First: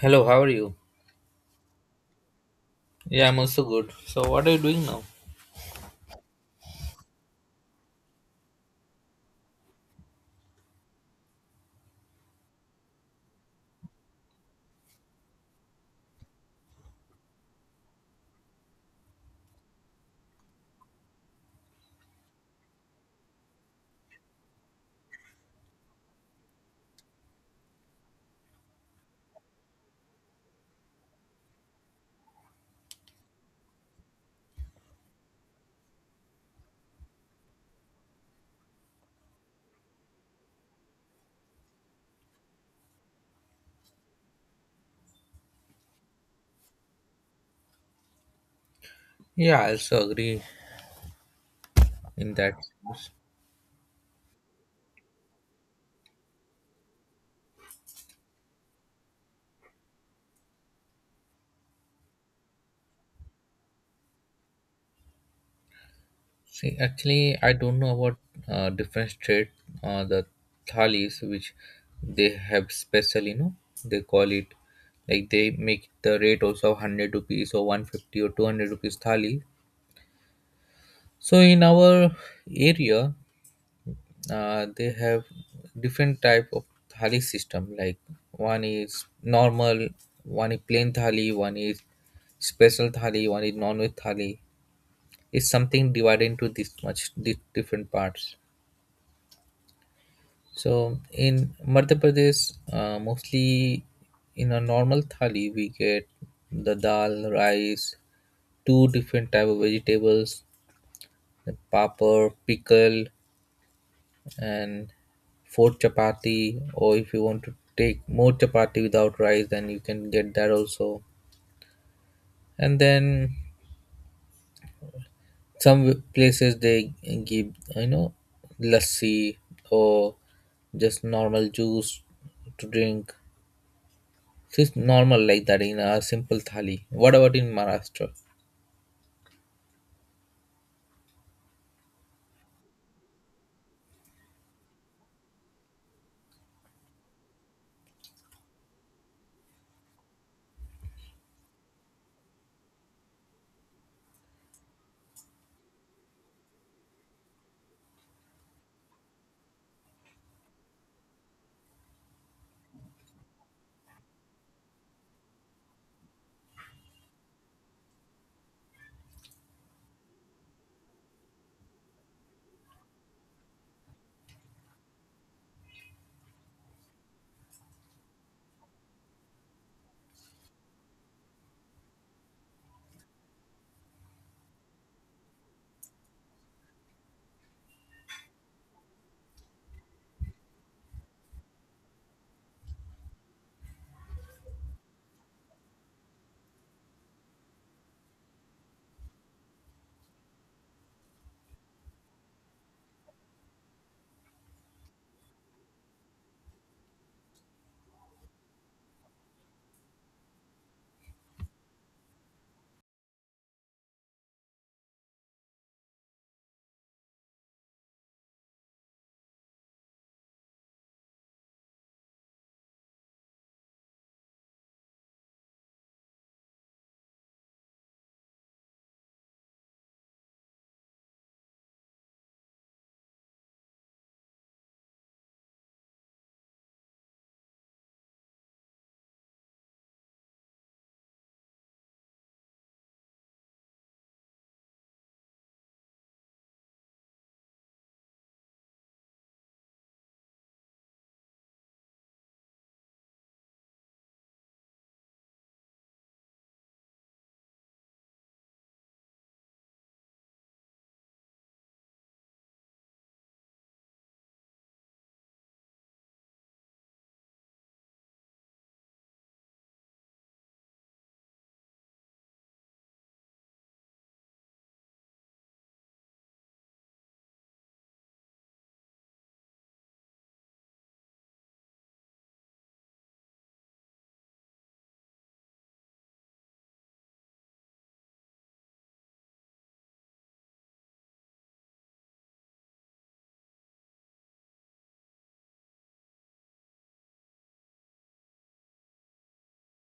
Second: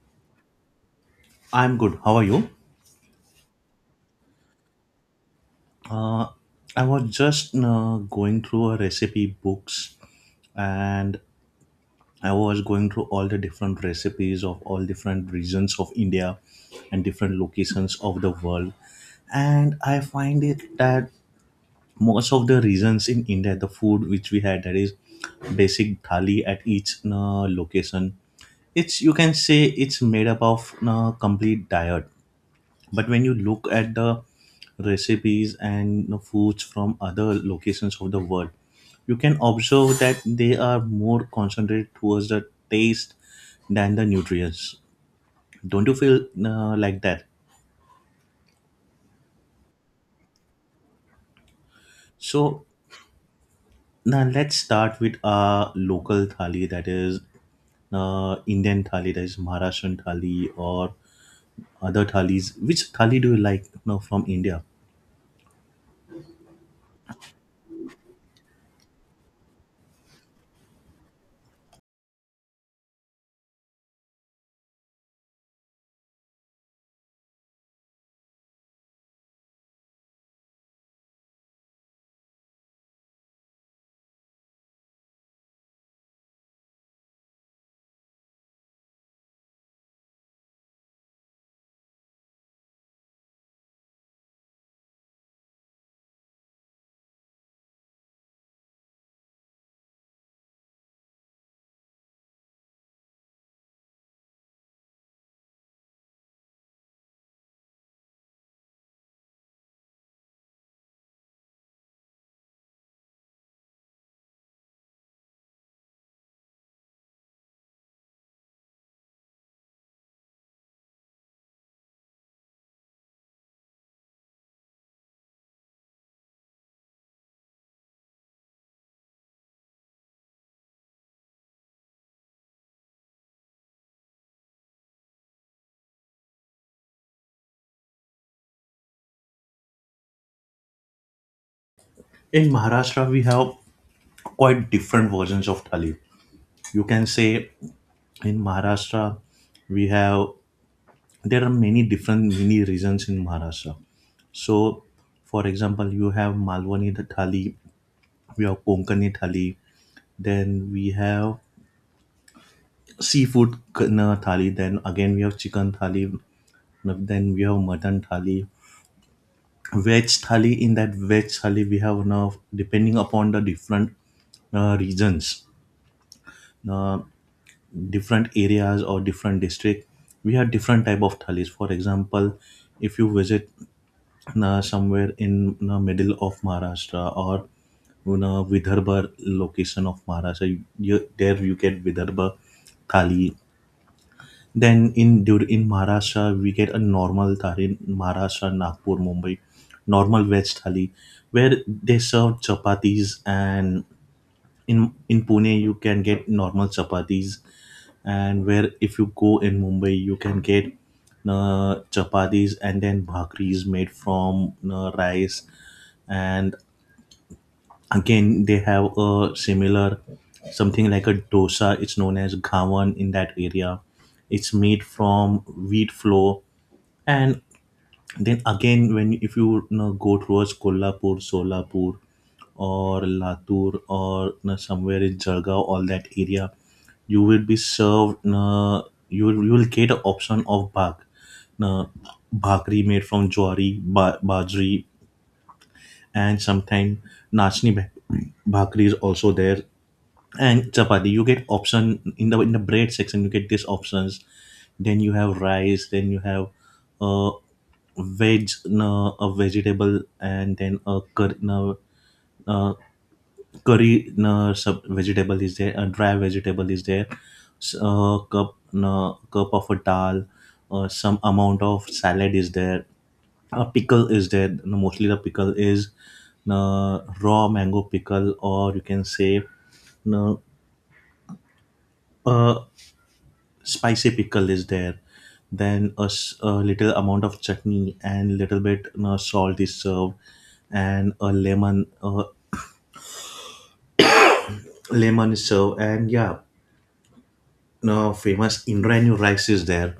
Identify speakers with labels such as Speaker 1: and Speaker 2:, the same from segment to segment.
Speaker 1: Hello, how are you?
Speaker 2: I'm good. How are you?
Speaker 1: Yeah, I'm also good. So, what do you know?
Speaker 2: Uh, I was just going through a recipe books and I was going through all the different recipes of all different regions of India and different locations of the world. And I find it that most of the regions in India, the food which we had, that is basic thali at each location, it's you can say it's made up of complete diet, but when you look at the recipes and the foods from other locations of the world, you can observe that they are more concentrated towards the taste than the nutrients. Don't you feel like that?
Speaker 1: Yeah, I also agree in that
Speaker 2: So
Speaker 1: sense.
Speaker 2: now let's start with our local thali, that is Indian thali, that is Maharashtrian thali or other thalis. Which thali do you like now from India?
Speaker 1: See, actually, I don't know about different state, the thalis, which they have special, they call it, like they make the rate also of 100 rupees or 150 or 200 rupees thali. So, in our area, they have different type of thali system, like one is normal, one is plain thali, one is special thali, one is non-veg thali. It's something divided into this much different parts. So in Madhya Pradesh, mostly in a normal thali we get the dal, rice, two different type of vegetables, the papad, pickle, and four chapati, or if you want to take more chapati without rice then you can get that also. And then some places they give, you know lassi or just normal juice to drink. So it's normal like that in a simple thali. What about in Maharashtra?
Speaker 2: In Maharashtra we have quite different versions of thali, you can say. In Maharashtra, we have, there are many different mini regions in Maharashtra. So, for example, you have Malwani thali, we have Konkani thali, then we have seafood kind thali, then again we have chicken thali, then we have mutton thali, veg thali. In that veg thali, we have now depending upon the different regions, uh, different areas or different district, we have different type of thalis. For example, if you visit somewhere in the middle of Maharashtra or in a Vidarbha location of Maharashtra. You, there you get Vidarbha thali. Then in Maharashtra we get a normal thali. In Maharashtra, Nagpur, Mumbai, normal veg thali, where they serve chapatis, and in Pune you can get normal chapatis, and where if you go in Mumbai you can get chapatis and then bhakris made from rice, and again they have a similar something like a dosa. It's known as gawan in that area. It's made from wheat flour, and then again when if you, you know, go towards Kolhapur, Solapur, or Latur, or you know, somewhere in Jargaon, all that area, you will be served, you know, you will get an option of bhag, you know, bhakri made from jowari, bajri, and sometimes nachni bha- bhakri is also there, and chapati you get option in the bread section, you get these options. Then you have rice, then you have uh veg, no, a vegetable, and then a curry, no, uh, curry, no, sub vegetable is there, a dry vegetable is there, a cup, no, cup of a dal, some amount of salad is there, a pickle is there, no, mostly the pickle is, no, raw mango pickle, or you can say, no, uh, spicy pickle is there, then a, a little amount of chutney, and little bit, you know, salt is served, and a lemon, lemon is served, and yeah, no, famous indranu rice is there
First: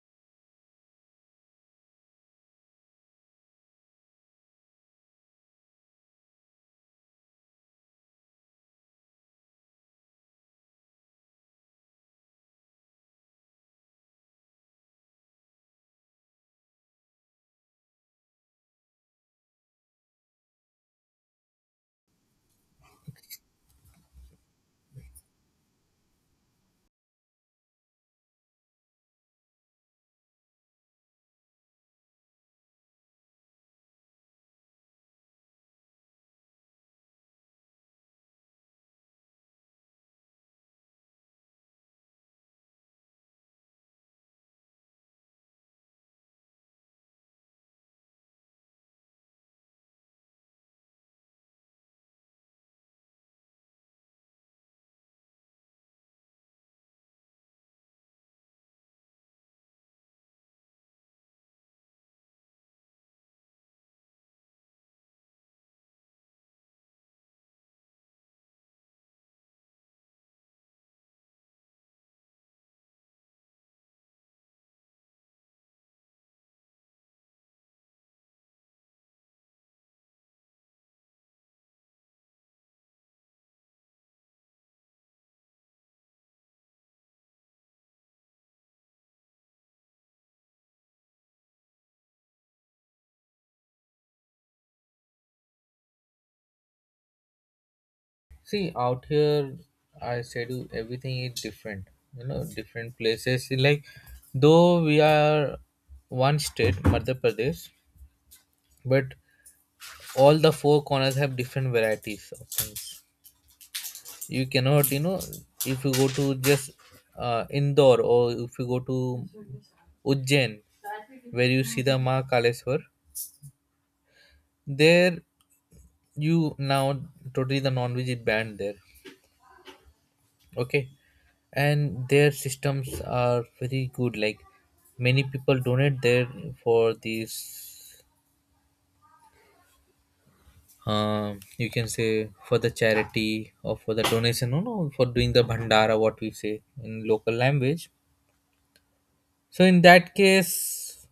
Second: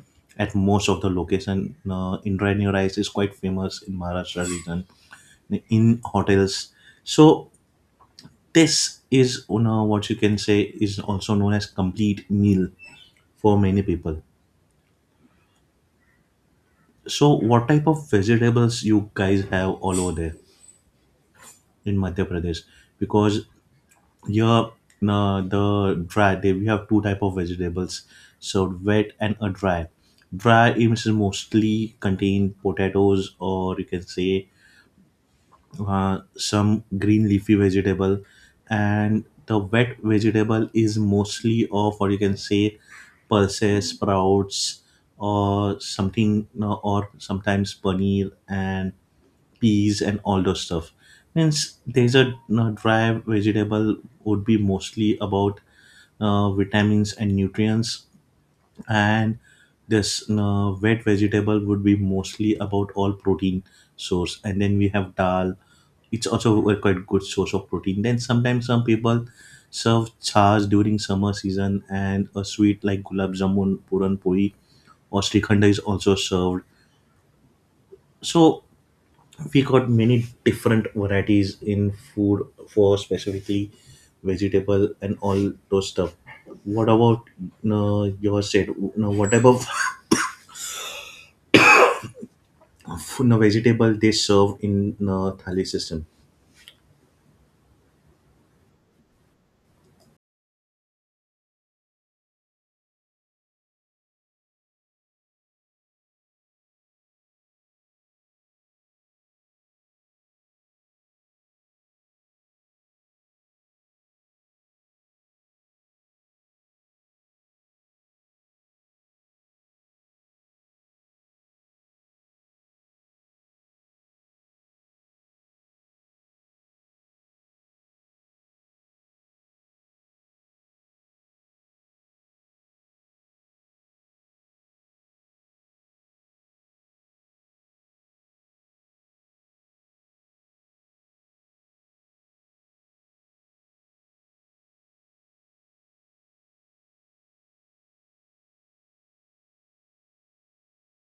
Speaker 2: at most of the location, no, indranu rice is quite famous in Maharashtra region, in hotels. So this is, you know, what you can say is also known as complete meal for many people. So what type of vegetables you guys have all over there in Madhya Pradesh? Because here the dry, they, we have two type of vegetables, so wet and a dry. Dry is mostly contain potatoes, or you can say some green leafy vegetable, and the wet vegetable is mostly of, or you can say, pulses, sprouts, or something, you know, or sometimes paneer and peas and all those stuff. Means there's a you, dry vegetable would be mostly about vitamins and nutrients, and this you, wet vegetable would be mostly about all protein source, and then we have dal, it's also a quite good source of protein. Then sometimes some people serve chas during summer season, and a sweet like gulab jamun, puran poi, or srikhanda is also served. So we got many different varieties in food, for specifically vegetable and all those stuff. What about your said what type of you know, vegetable they serve in thali system?
Speaker 1: See, out here, I said you, everything is different. Different places, like, though we are one state, Madhya Pradesh, but all the four corners have different varieties of things. You cannot, if you go to just Indore, or if you go to Ujjain, where you see the Ma Kaleswar, there you now totally the non-veg is banned there. Okay. And their systems are very good, like many people donate there for these, you can say, for the charity or for the donation, no, no, for doing the bhandara, what we say in local language. So in that case,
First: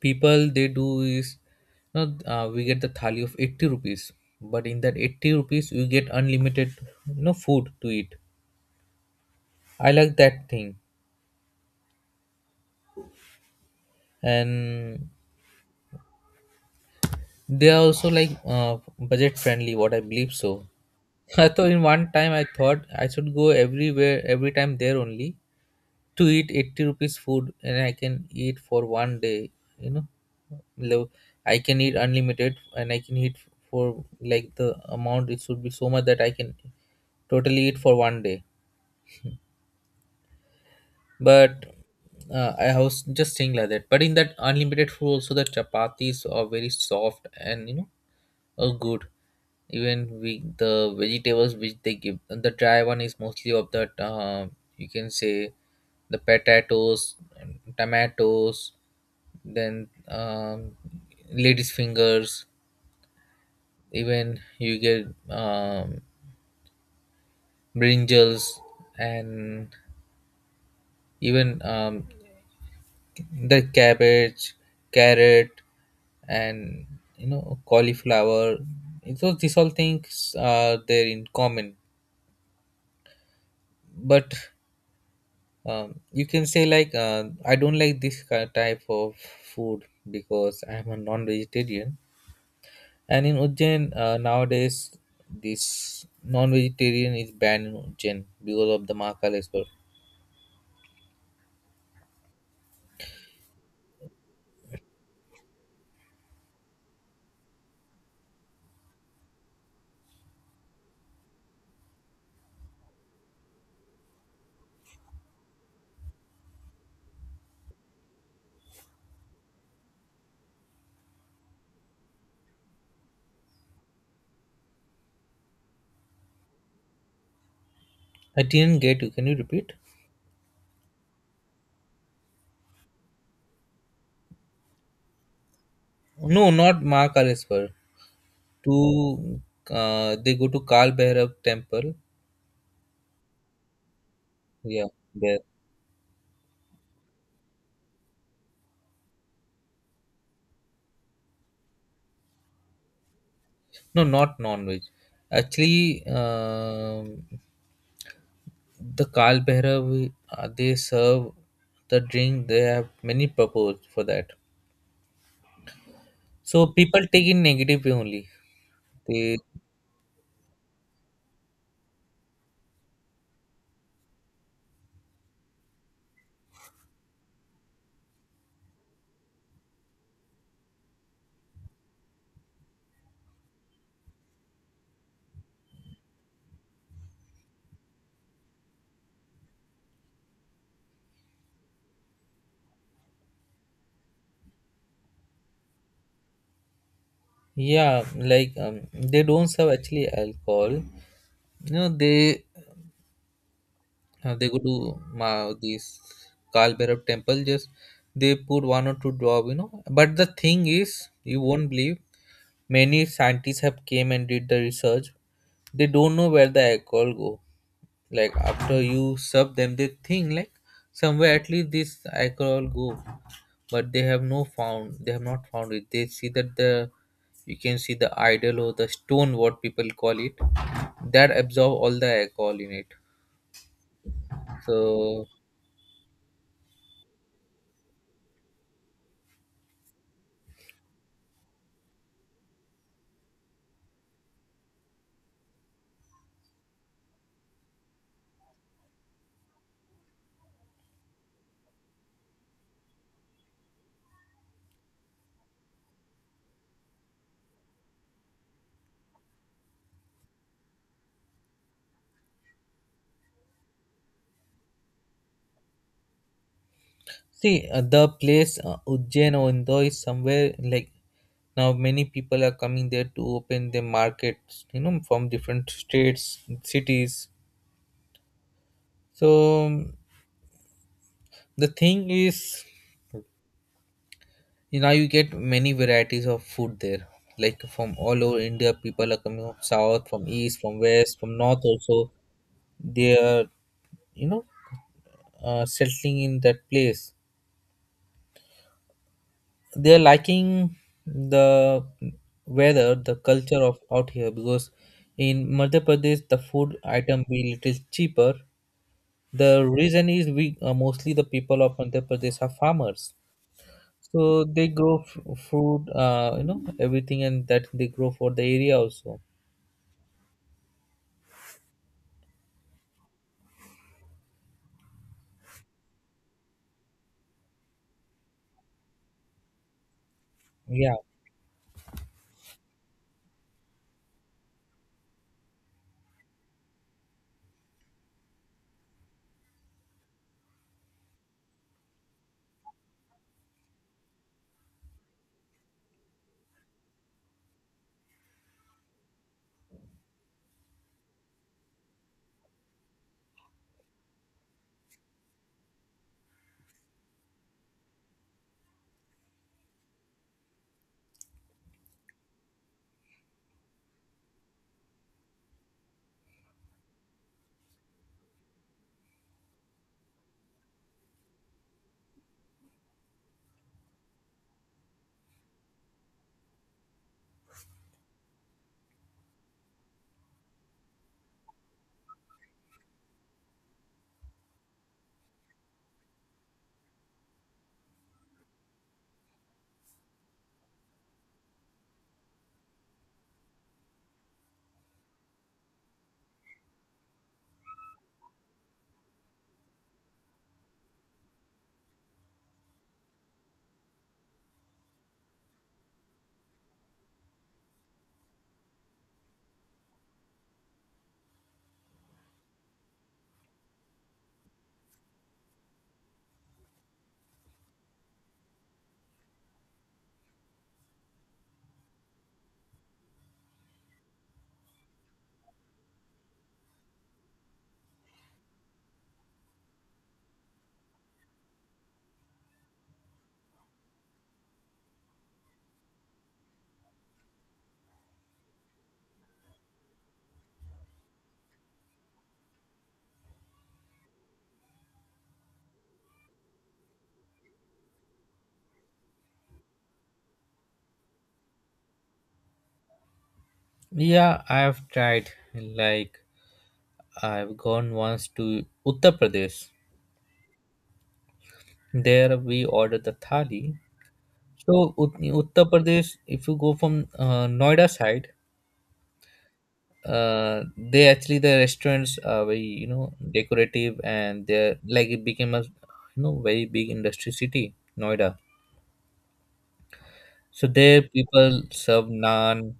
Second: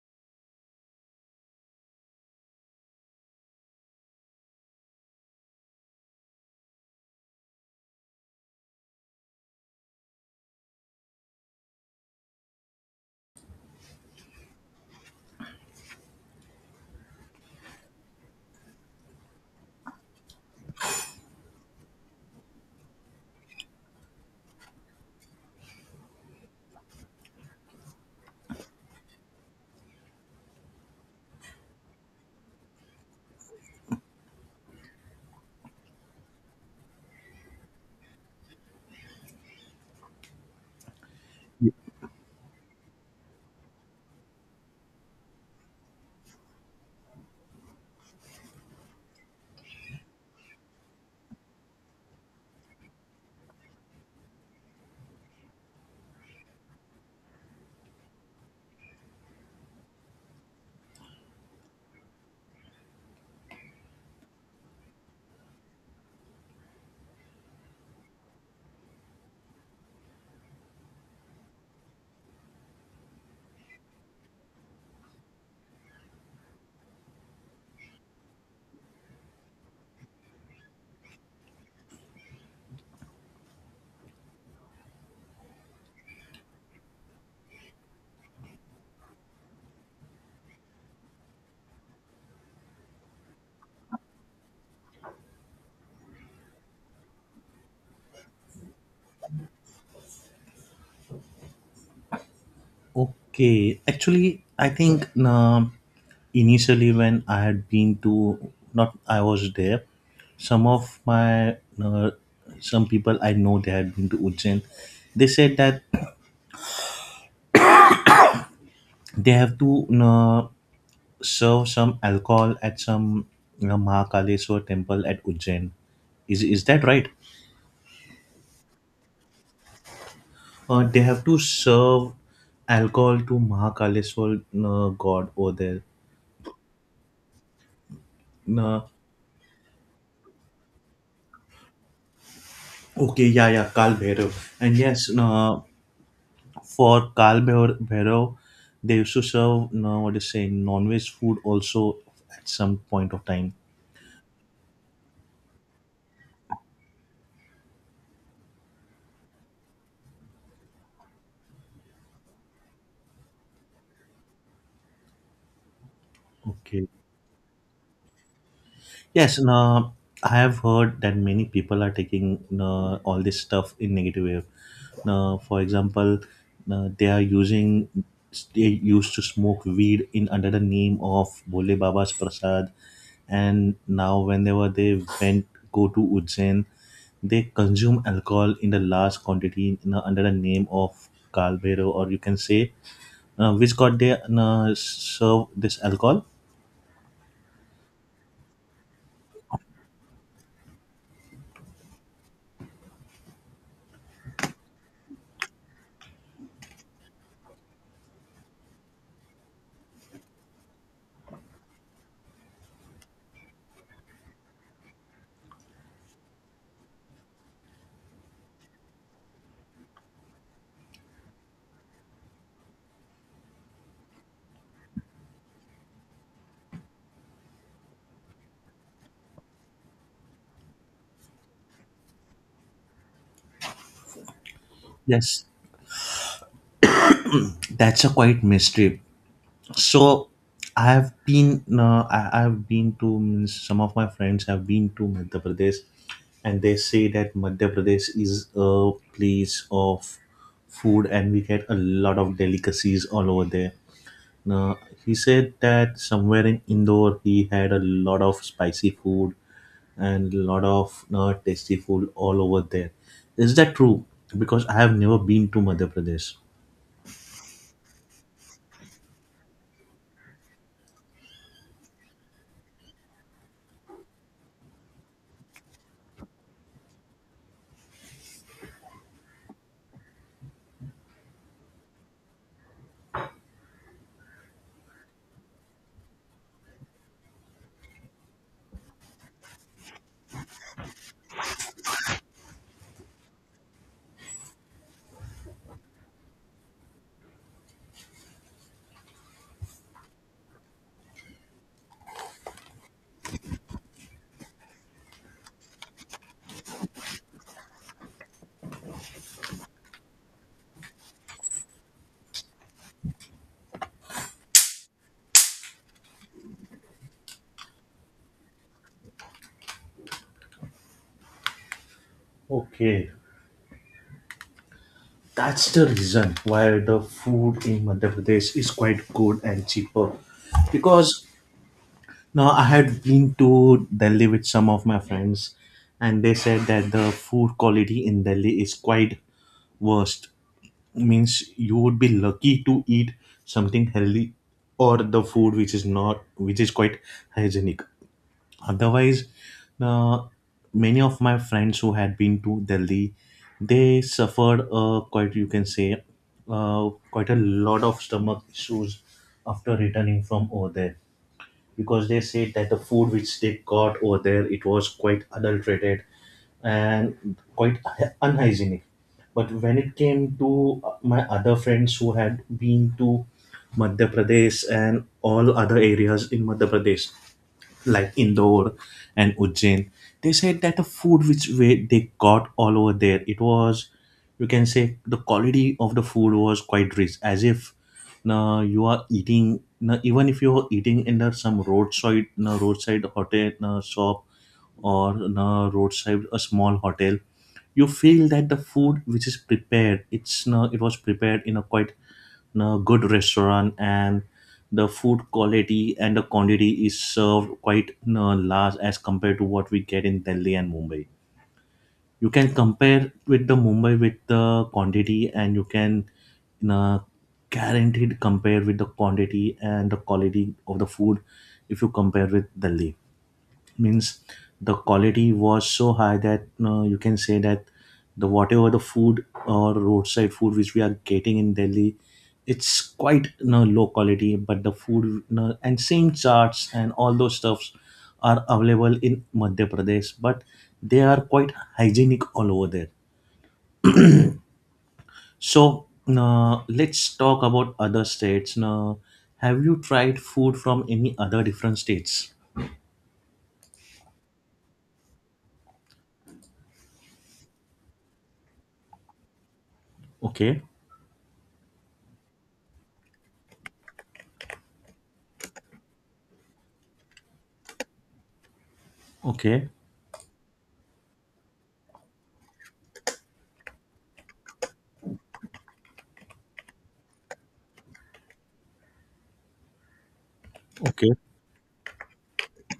Speaker 1: people they do is, we get the thali of 80 rupees, but in that 80 rupees you get unlimited, food to eat. I like that thing. And they are also like budget friendly, what I believe. So, I thought in one time, I thought I should go everywhere every time there only to eat 80 rupees food, and I can eat for one day, you know, lo- I can eat unlimited, and I can eat for like the amount it should be so much that I can totally eat for one day. But I was just saying like that. But in that unlimited food, also the chapatis are very soft, and. Oh, good. Even we, the vegetables which they give, the dry one is mostly of that. You can say the potatoes, tomatoes, then ladies' fingers. Even you get um, brinjals, and even the cabbage, carrot, and cauliflower. So these all things are there in common, but you can say, like I don't like this type of food because I'm a non-vegetarian. And in Ujjain, nowadays, this non-vegetarian is banned in Ujjain because of the Mahakaleshwar.
Speaker 2: Okay, actually I think initially when I had been to, not I was there, some of my uh, some people I know they had been to Ujjain, they said that they have to you serve some alcohol at some, you know, Mahakaleshwar temple at Ujjain. Is that right?
Speaker 1: I didn't get you. Can you repeat?
Speaker 2: They have to serve alcohol to Mahakaleshwar god over there.
Speaker 1: No, not Mahakaleshwar.
Speaker 2: Uh,
Speaker 1: To They go to Kal Bhairav temple.
Speaker 2: okay, yeah, yeah, Kal Bhairav. And
Speaker 1: Yeah,
Speaker 2: yes,
Speaker 1: there.
Speaker 2: for Bhairav, they used to serve what is saying non-veg food also at some point of time.
Speaker 1: No, not non-veg. Actually, um the Kal Bhairav, they serve the drink. They have many purpose for that. So
Speaker 2: Okay.
Speaker 1: people take it negative way only. They.
Speaker 2: Yes, no, I have heard that many people are taking all this stuff in negative way. Now, for example, they are using, they used to smoke weed in under the name of Bole Baba's Prasad, and now whenever they went go to Ujjain, they consume alcohol in the large quantity, you know, under the name of Kalbero, or you can say which god they serve this alcohol.
Speaker 1: Yeah, like, they don't serve actually alcohol. You know, they go to ma this Kal Bhairav temple. Just they put one or two drop. You know, but the thing is, you won't believe. Many scientists have came and did the research. They don't know where the alcohol go. Like after you serve them they think like somewhere at least this alcohol go, but they have not found it. They see that the, you can see the idol or the stone, what people call it, that absorb all the alcohol in it. So,
Speaker 2: Yes, that's a quite mystery. So I have been I, I've been to, means some of my friends have been to Madhya Pradesh, and they say that Madhya Pradesh is a place of food, and we get a lot of delicacies all over there. Now he said that somewhere in Indore he had a lot of spicy food and a lot of tasty food all over there. Is that true? Because I have never been to Madhya Pradesh.
Speaker 1: see, the place, Ujjain or Indore, is somewhere like, now many people are coming there to open their markets, from different states, cities. So the thing is, you get many varieties of food there. Like from all over India, people are coming from south, from east, from west, from north also. They are, you know, settling in that place. They are liking the weather, the culture of out here, because in Madhya Pradesh the food item be little cheaper. The reason is, we, mostly the people of Madhya Pradesh are farmers. So they grow, food, everything, and that they grow for the area also.
Speaker 2: Okay. That's the reason why the food in Madhya Pradesh is quite good and cheaper.
Speaker 1: Yeah.
Speaker 2: Because now I had been to Delhi with some of my friends, and they said that the food quality in Delhi is quite worst. Means you would be lucky to eat something healthy, or the food which is not, which is quite hygienic. Otherwise, uh, many of my friends who had been to Delhi, they suffered quite you can say quite a lot of stomach issues after returning from over there, because they said that the food which they got over there, it was quite adulterated and quite unhygienic. But when it came to my other friends who had been to Madhya Pradesh and all other areas in Madhya Pradesh, like Indore and Ujjain, they said that the food which we, they got all over there, it was, you can say, the quality of the food was quite rich, as if now you are eating, now even if you are eating in the, some roadside, now roadside hotel, now shop, or on a roadside a small hotel, you feel that the food which is prepared, it's no, it was prepared in a quite in a good restaurant, and the food quality and the quantity is served quite no know, large as compared to what we get in Delhi and Mumbai. You can compare with the Mumbai with the quantity, and you can, you guaranteed compare with the quantity and the quality of the food if you compare with Delhi. Means the quality was so high that you can say that the whatever the food or roadside food which we are getting in Delhi, it's quite, you know, low quality. But the food, you know, and same charts and all those stuffs are available in Madhya Pradesh, but they are quite hygienic all over there. So let's talk about other states. Now, have you tried food from any other different states?
Speaker 1: Yeah, I've tried. Like, I've gone once to Uttar Pradesh.
Speaker 2: Okay,
Speaker 1: There we ordered the thali. So, Ut- Uttar Pradesh, if you go from Noida side,
Speaker 2: okay,
Speaker 1: uh, they actually, the restaurants are very, decorative, and they're, like, it became a, very big industry city, Noida. So there
Speaker 2: okay.
Speaker 1: people serve naan,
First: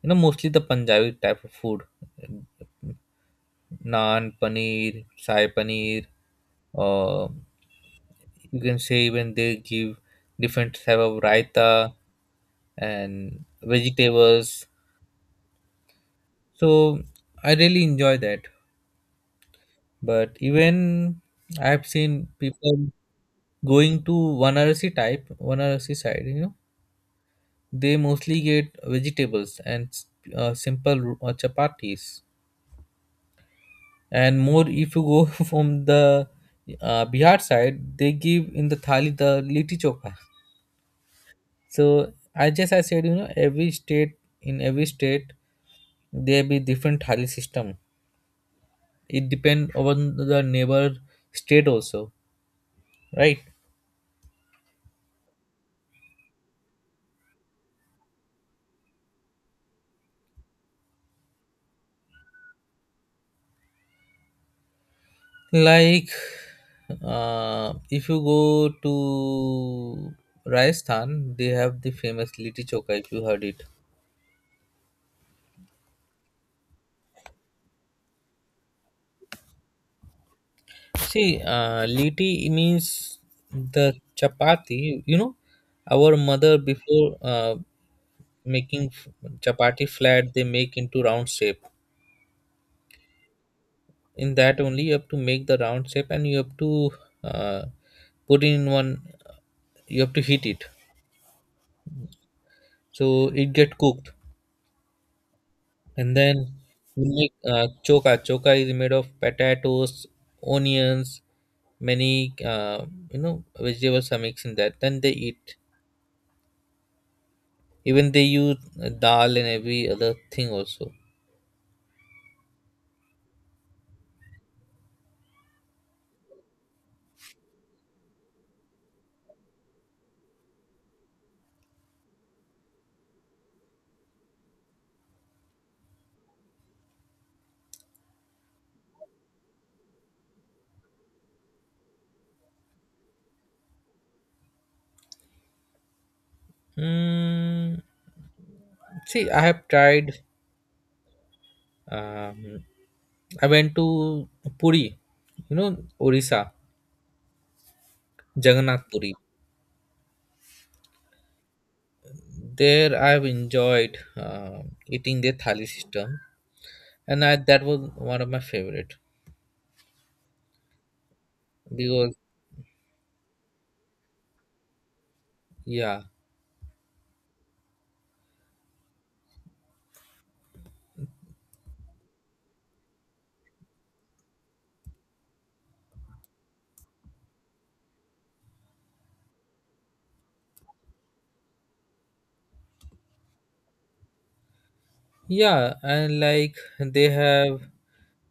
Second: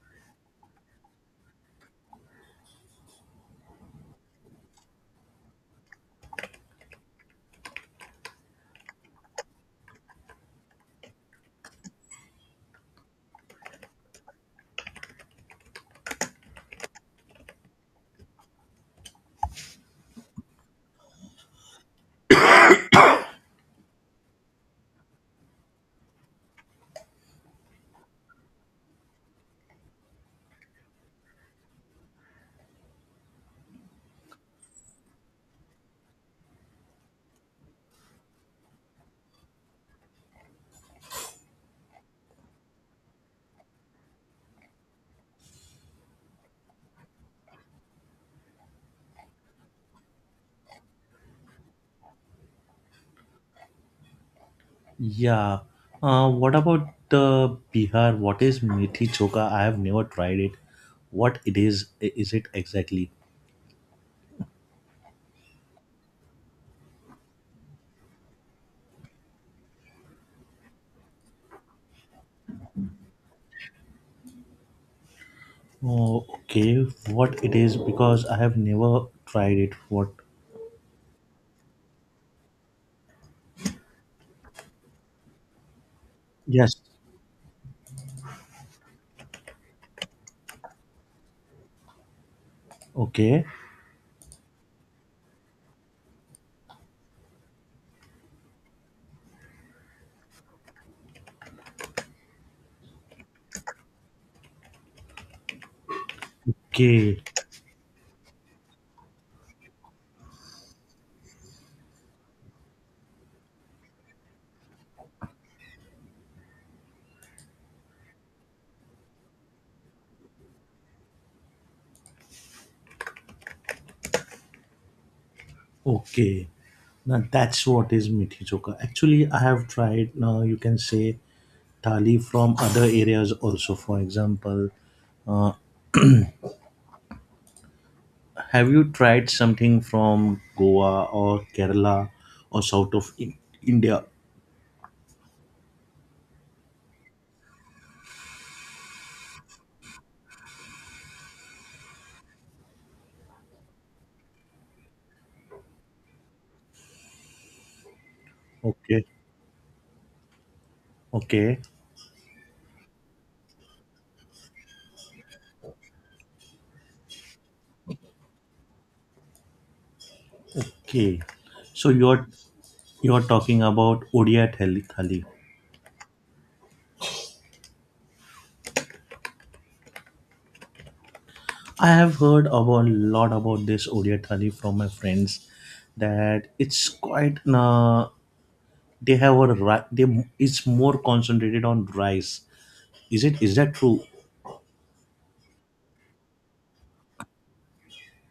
Speaker 1: mostly the Punjabi type of food. Naan, paneer, sai paneer, or you can say, even they give different type of raita and vegetables. So I really enjoy that. But even, I've seen people going to Vanarasi type, Vanarasi side, they mostly get vegetables and simple chapatis. And more, if you go from the Bihar side, they give in the thali the liti choka. So I said, every state in every state there be different thali system. It depend on the neighbor state also, right?
Speaker 2: Yeah. What about the Bihar? What is methi choka? I have never tried it. What it is? Is it exactly?
Speaker 1: Like if you go to Rajasthan, they have the famous liti choka. If you heard it.
Speaker 2: Oh, okay. What it is? Because I have never tried it. What?
Speaker 1: See, liti means the chapati. Our mother
Speaker 2: Yes.
Speaker 1: before making chapati flat, they make into round shape.
Speaker 2: Okay.
Speaker 1: In that only you have to make the round shape, and you have to uh, put in one. You have to heat it, so it get cooked, and then you
Speaker 2: Okay.
Speaker 1: make choka. Choka is made of potatoes, onions, many, vegetables are mixed in that. Then they eat. Even they use dal and every other thing also.
Speaker 2: Okay. Now that's what is methi choka. Actually, I have tried. Now you can say thali from other areas also. For example, uh, have you tried something from Goa or Kerala or India?
Speaker 1: Mm, see, I have tried. Um, I went to Puri, Orissa, Jagannath
Speaker 2: Okay,
Speaker 1: Puri.
Speaker 2: okay,
Speaker 1: There, I have enjoyed eating their thali system, and that was one of my favorite,
Speaker 2: okay. So
Speaker 1: because
Speaker 2: you're talking about Odia thali. Thali.
Speaker 1: yeah.
Speaker 2: I have heard about a lot about this Odia thali from my friends, that it's quite they have they, it's more concentrated on rice. Is it is that true?
Speaker 1: Yeah, and like they have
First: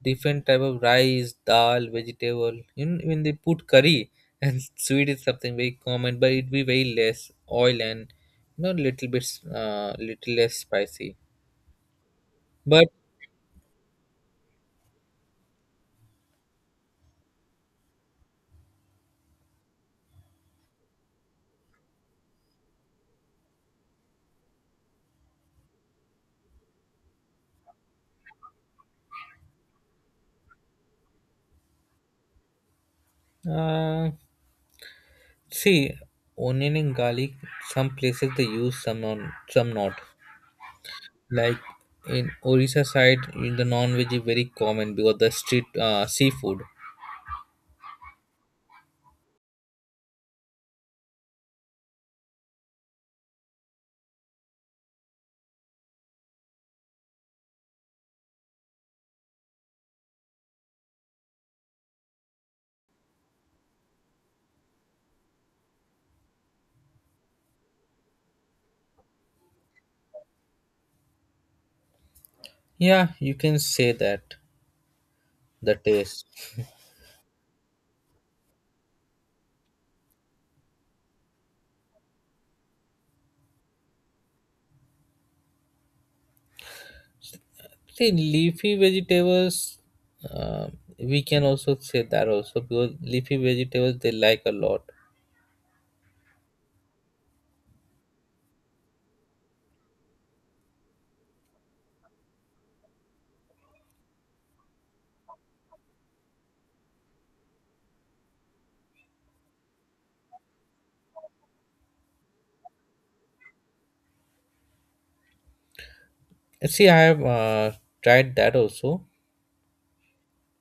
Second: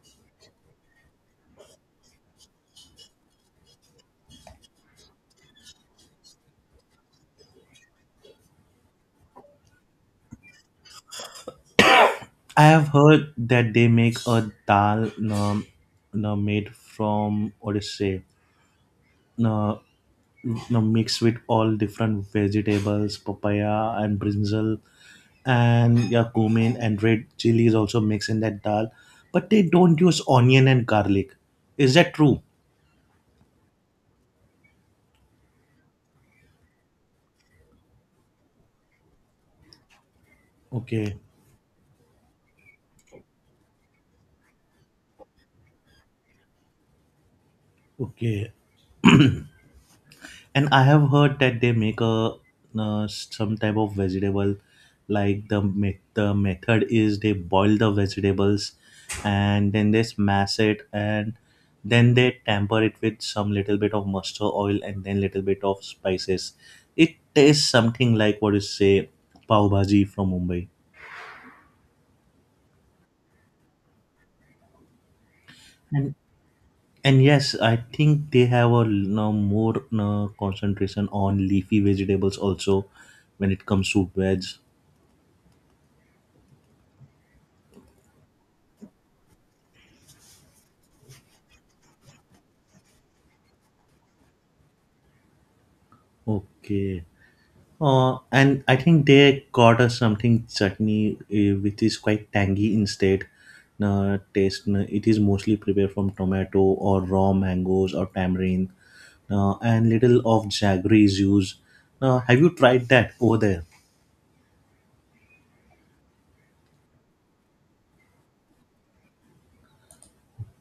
Speaker 1: different type of rice, dal, vegetable. Even when they put curry and sweet is something very common, but it be very less oil and little bit little less spicy.
Speaker 2: I have
Speaker 1: But
Speaker 2: heard that they make a dal, made from what is say, uh, no, mix with all different vegetables, papaya and brinjal, and yeah, cumin and red chili is also mixed in that dal. But they don't use onion and garlic. Is that true?
Speaker 1: uh, see, onion and garlic. Some places they use, some non, some not.
Speaker 2: Okay,
Speaker 1: Like in Orissa side, in the non-veg is very common because the street, seafood.
Speaker 2: okay. And I have heard that they make a some type of vegetable, like the method is they boil the vegetables, and then they smash it, and then they tamper it with some little bit of mustard oil, and then little bit of spices. It tastes something like what you say, pav bhaji from Mumbai.
Speaker 1: Yeah, you can say that, the
Speaker 2: And
Speaker 1: taste.
Speaker 2: and yes, I think they have a now more concentration on leafy vegetables also when it comes to veg.
Speaker 1: See, leafy vegetables, uh, we can also say that also, because leafy vegetables they like a lot.
Speaker 2: Okay. And I think they got us something chutney, which is quite tangy instead. Taste. It is mostly prepared from tomato or raw mangoes or tamarind, and little of jaggery is used. Have you tried that over there?
Speaker 1: See, I have tried that also.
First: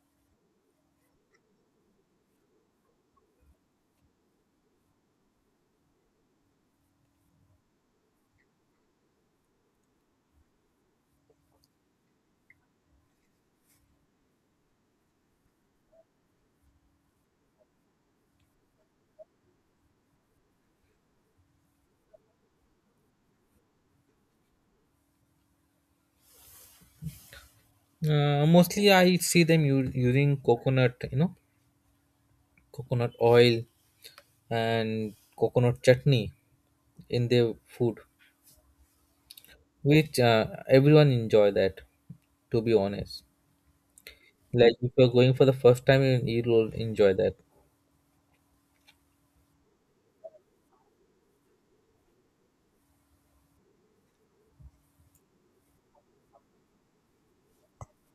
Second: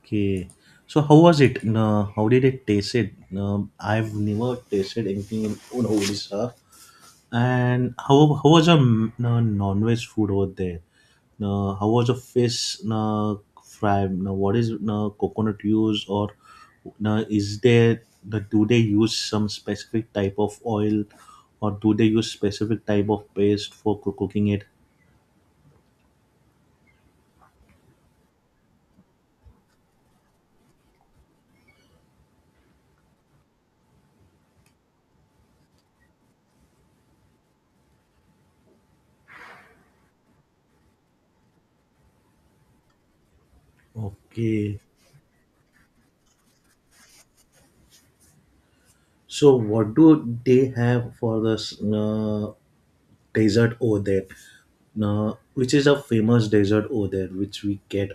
Speaker 2: Okay. So how was it? How did it taste? It. I've never tasted anything in Odisha. And how was your mm, no, non-veg food over there? No, how was the fish no, fry? No, what is no, coconut use or no, is there no, do they use some specific type of oil or do they use specific type of paste for cooking it?
Speaker 1: Mostly, I see them using coconut, coconut oil and coconut chutney in their food, which everyone enjoy that. To be honest, like,
Speaker 2: Okay.
Speaker 1: if you're going for the first time, you'll enjoy that.
Speaker 2: So what do they have for this no, dessert over there? No, which is a famous dessert over there which we get.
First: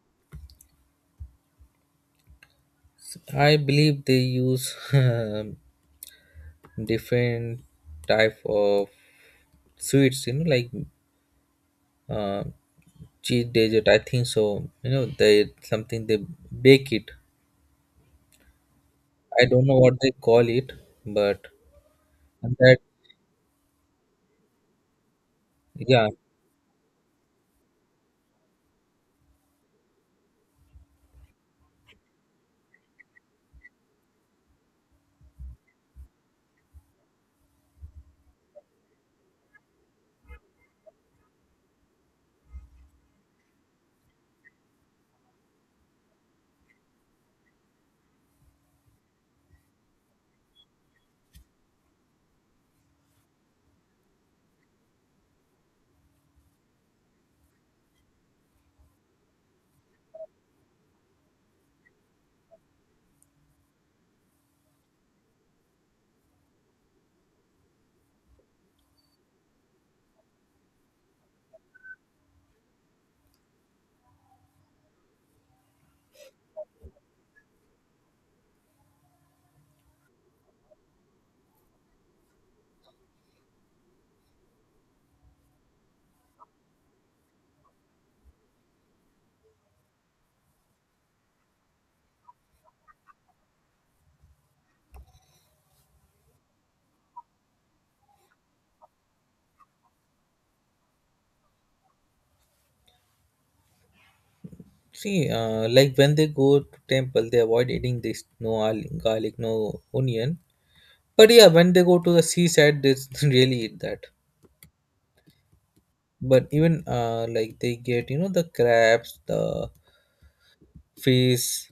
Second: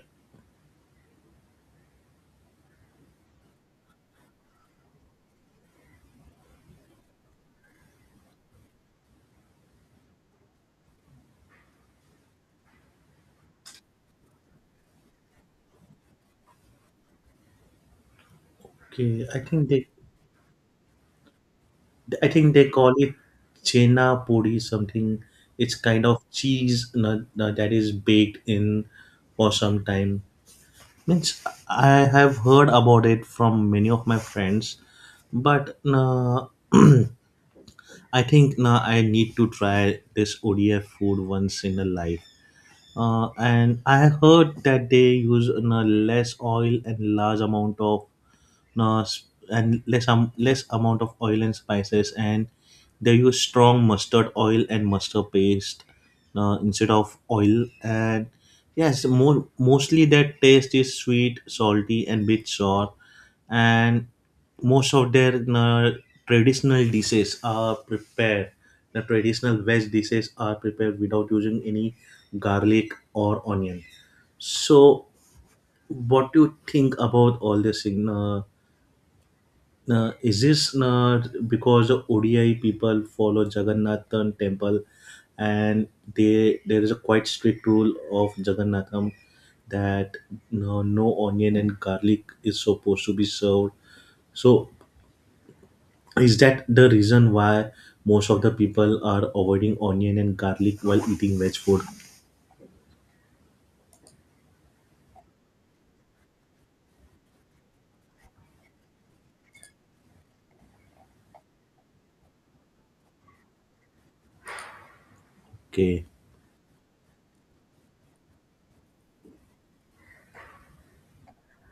Speaker 1: I believe they use different type of sweets, like uh, cheese dessert, I think. So, they bake it.
Speaker 2: Okay,
Speaker 1: I don't know what they call it, but
Speaker 2: I think they
Speaker 1: that.
Speaker 2: call it chena puri something. It's kind
Speaker 1: Yeah.
Speaker 2: of cheese that is baked in for some time. Means I have heard about it from many of my friends, but na I think na I need to try this ODF food once in a life. And I heard that they use na less oil and large amount of s- and less less amount of oil and spices and they use strong mustard oil and mustard paste instead of oil and yes more mostly their taste is sweet, salty and bit sour, and most of their traditional dishes are prepared the traditional veg dishes are prepared without using any garlic or onion. So what do you think about all this in is this not because the ODI people follow Jagannathan temple and they there is a quite strict rule of Jagannatham that no, no onion and garlic is supposed to be served. So is that the reason why most of the people are avoiding onion and garlic while eating veg food?
Speaker 1: See, like when they go to temple they avoid eating this, no, garlic, no onion. But yeah, when they go to the seaside they really eat that.
Speaker 2: Okay.
Speaker 1: But even, like they get, the crabs, the fish,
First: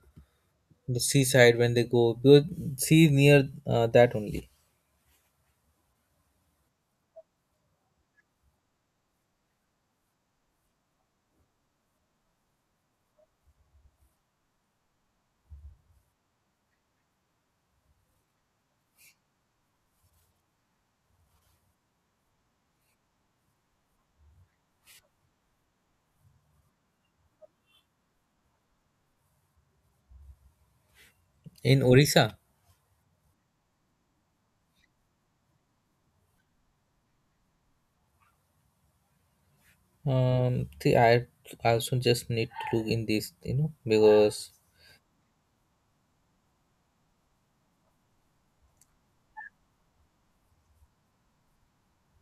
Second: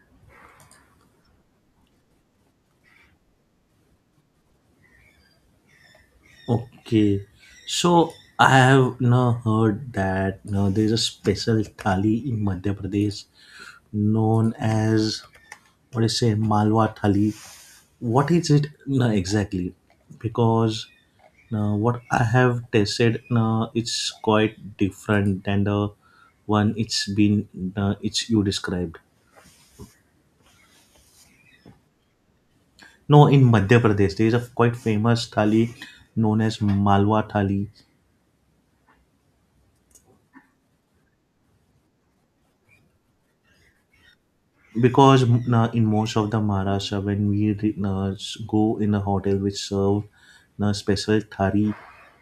Speaker 1: the seaside when they go because sea is near, that only.
Speaker 2: Okay. So I have now heard that now there's a special thali in Madhya Pradesh known as what do you say Malwa Thali. What is it no, exactly? Because no, what I have tasted no, it's quite different than the one it's been it's you described.
Speaker 1: In Orissa.
Speaker 2: No, in Madhya Pradesh there is a quite famous thali known as Malwa Thali.
Speaker 1: See, I also just need to look in this, because
Speaker 2: Because in most of the Maharashtra, when we go in a hotel which serve special thali,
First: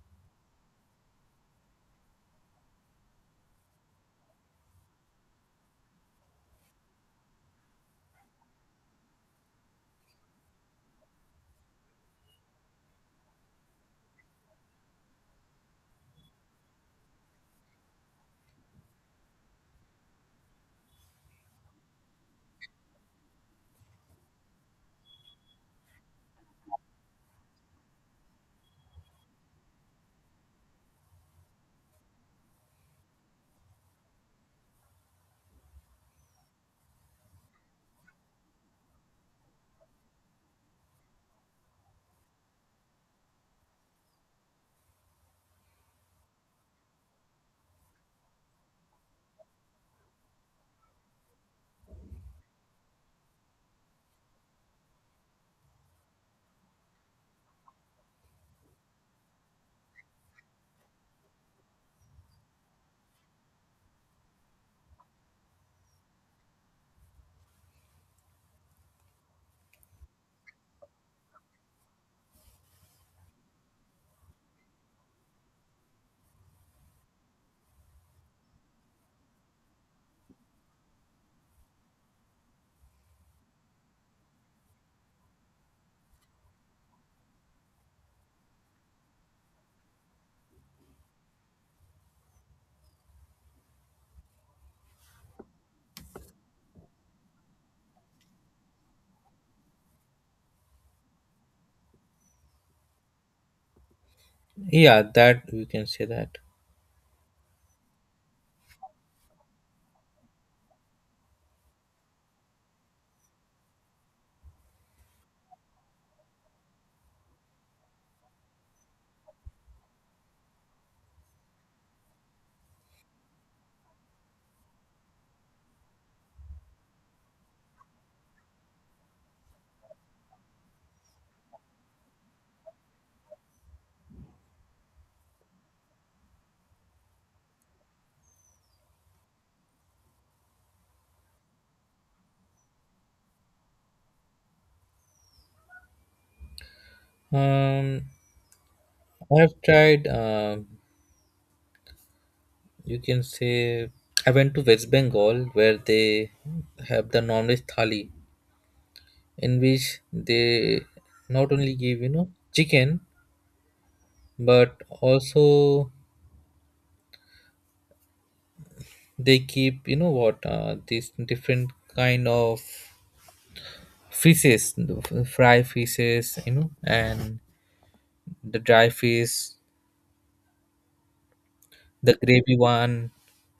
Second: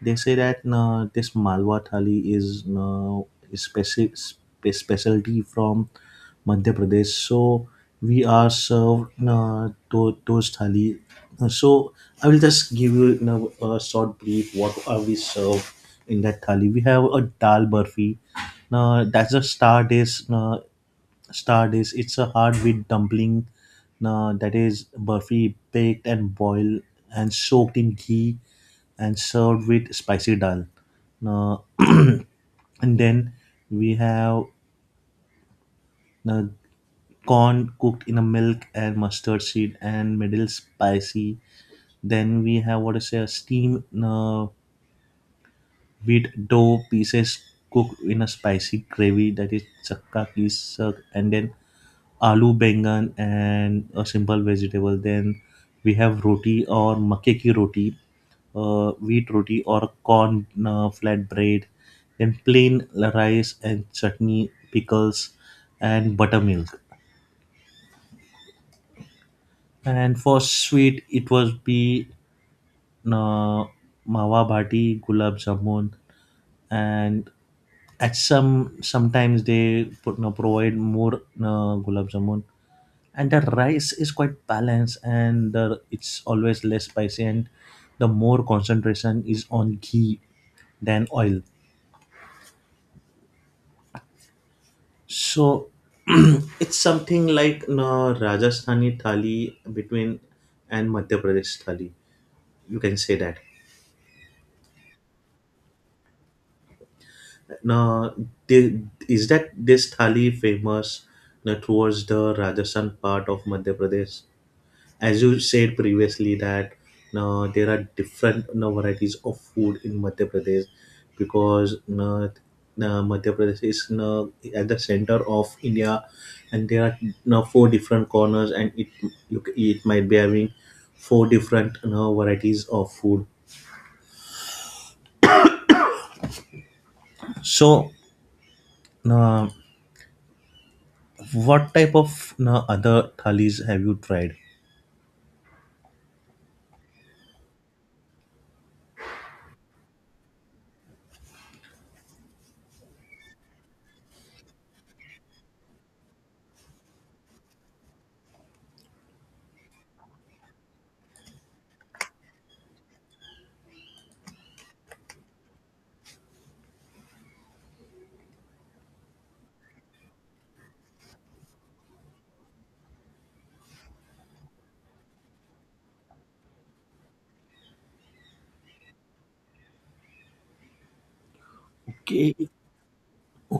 Speaker 2: they say that this Malwa thali is specialty from Madhya Pradesh. So we are served those thali. So I will just give you, you know, a short brief what are we served in that thali. We have a dal burfi. Now that's a star dish. Stardish, it's a hard wheat dumpling that is burfi baked and boiled and soaked in ghee and served with spicy dal. And then we have uh, corn cooked in a milk and mustard seed and middle spicy. Then we have what is a steamed wheat dough pieces cooked in a spicy gravy that is chakka ki sag. And then aloo bangan and a simple vegetable. Then we have roti or makke ki roti, wheat roti or corn flatbread. Then plain rice and chutney, pickles, and buttermilk. And for sweet, it was be uh, mawa bhati gulab jamun, and at some sometimes they put no provide more gulab jamun, and the rice is quite balanced and it's always less spicy and the more concentration is on ghee than oil. So it's something like Rajasthani thali between and Madhya Pradesh thali, you can say that.
Speaker 1: yeah, that we can say that.
Speaker 2: Now, the, is that this thali famous now, towards the Rajasthan part of Madhya Pradesh? As you said previously, that now there are different now, varieties of food in Madhya Pradesh because now, Madhya Pradesh is now, at the center of India, and there are now four different corners, and it you, c- it might be having four different now, varieties of food. So. Now what type of no, other thalis have you tried?
Speaker 1: Um, I have tried. You can say, I went to West Bengal where they have the non-veg thali, in which they not only give, chicken, but also they keep, you know what these different kind of fishes, the fry fishes, and the dry fish, the
Speaker 2: Okay,
Speaker 1: gravy one.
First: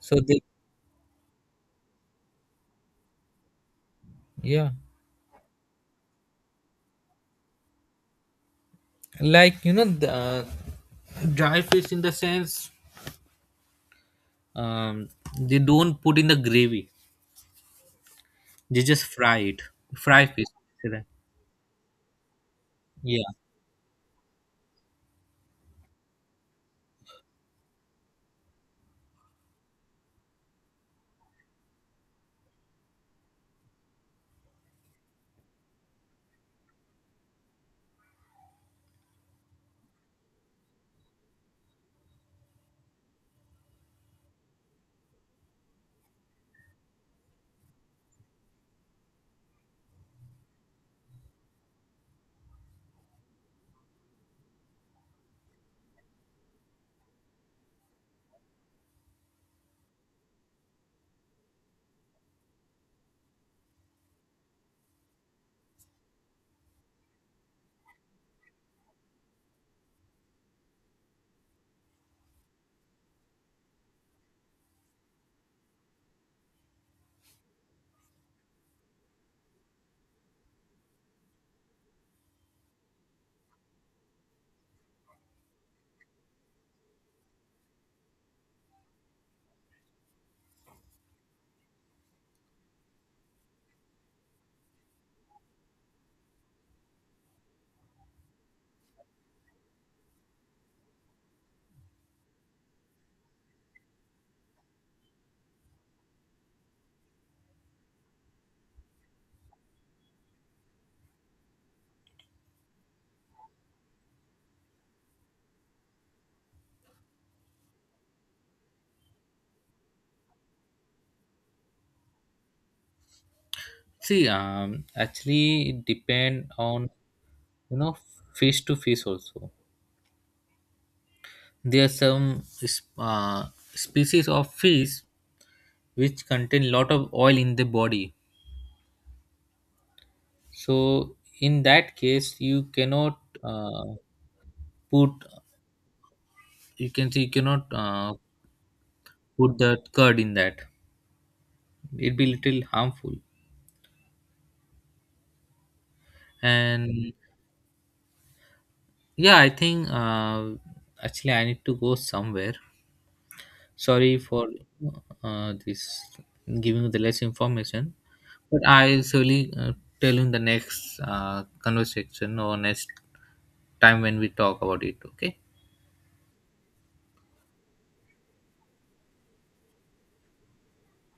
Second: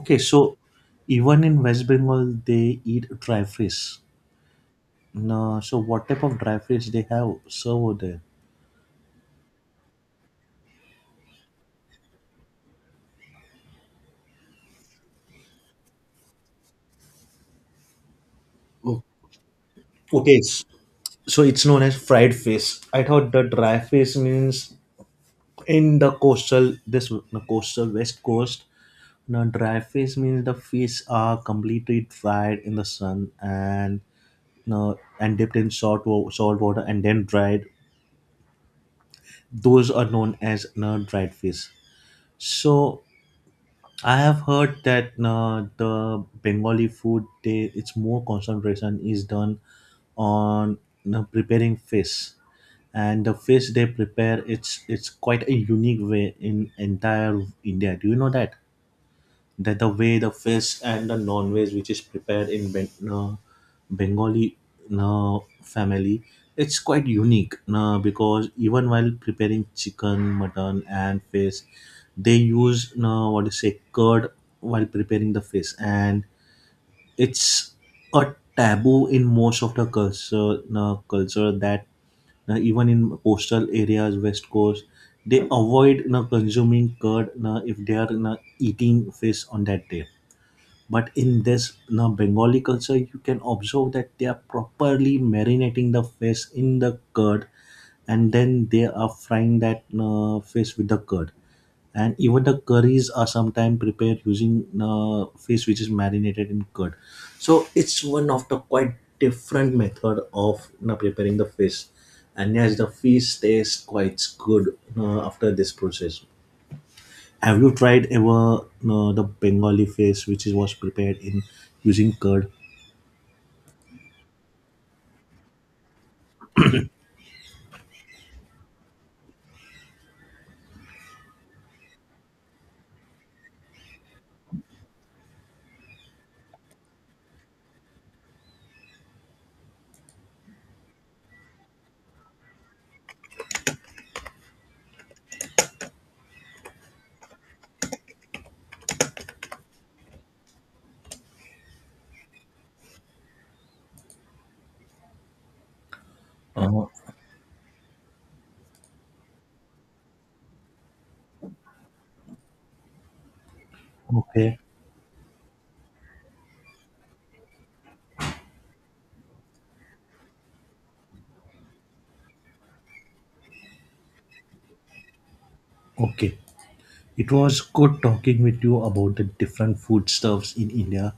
Speaker 1: So they.
Speaker 2: So even in West Bengal, they eat dry fish.
Speaker 1: Yeah.
Speaker 2: No, so what type of dry fish they have serve over there?
Speaker 1: Like, the dry fish in the sense, um they don't put in the gravy, they
Speaker 2: Oh,
Speaker 1: just fry it, fry
Speaker 2: okay,
Speaker 1: fish,
Speaker 2: s-
Speaker 1: say that.
Speaker 2: so it's known as fried fish. I
Speaker 1: Yeah,
Speaker 2: thought the dry fish means in the coastal this the coastal west coast. Now dry fish means the fish are completely dried in the sun and no and dipped in salt water and then dried, those are known as dried fish. So I have heard that the Bengali food, they its more concentration is done on preparing fish, and the fish they prepare, it's quite a unique way in entire India, do you know that? That the way the fish and the non-veg which is prepared in Bengali family, it's quite unique because even while preparing chicken mutton and fish they use what do you say curd while preparing the fish. And it's a taboo in most of the culture that even in coastal areas west coast they avoid, you know, consuming curd, you know, if they are, you know, eating fish on that day. But in this now Bengali culture you can observe that they are properly marinating the fish in the curd and then they are frying that fish with the curd, and even the curries are sometimes prepared using fish which is marinated in curd. So it's one of the quite different method of, you know, preparing the fish. And yes, the fish tastes quite good after this process. Have you tried ever the Bengali face, which is, was prepared in using curd?
Speaker 1: see, actually it depend on, you know fish to fish also. There are some species of fish which contain lot of oil in the body. So in that case, uh, put you can see you cannot put the curd in that. It'd be little harmful.
Speaker 2: Uh,
Speaker 1: And yeah, I think, actually I need to go somewhere. Sorry for
Speaker 2: Okay,
Speaker 1: this giving you the less information. But I will surely tell you in the next conversation, or next time when we talk about it, okay?
Speaker 2: okay. It was good talking with you about the different foodstuffs in India.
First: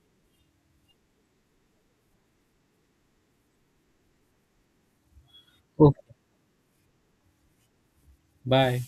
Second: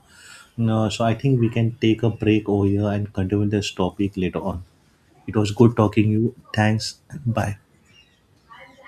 Speaker 2: No, so I think we can take a break over here and continue this topic later on. It was good talking
Speaker 1: Okay.
Speaker 2: you. Thanks. Bye.
Speaker 1: Bye.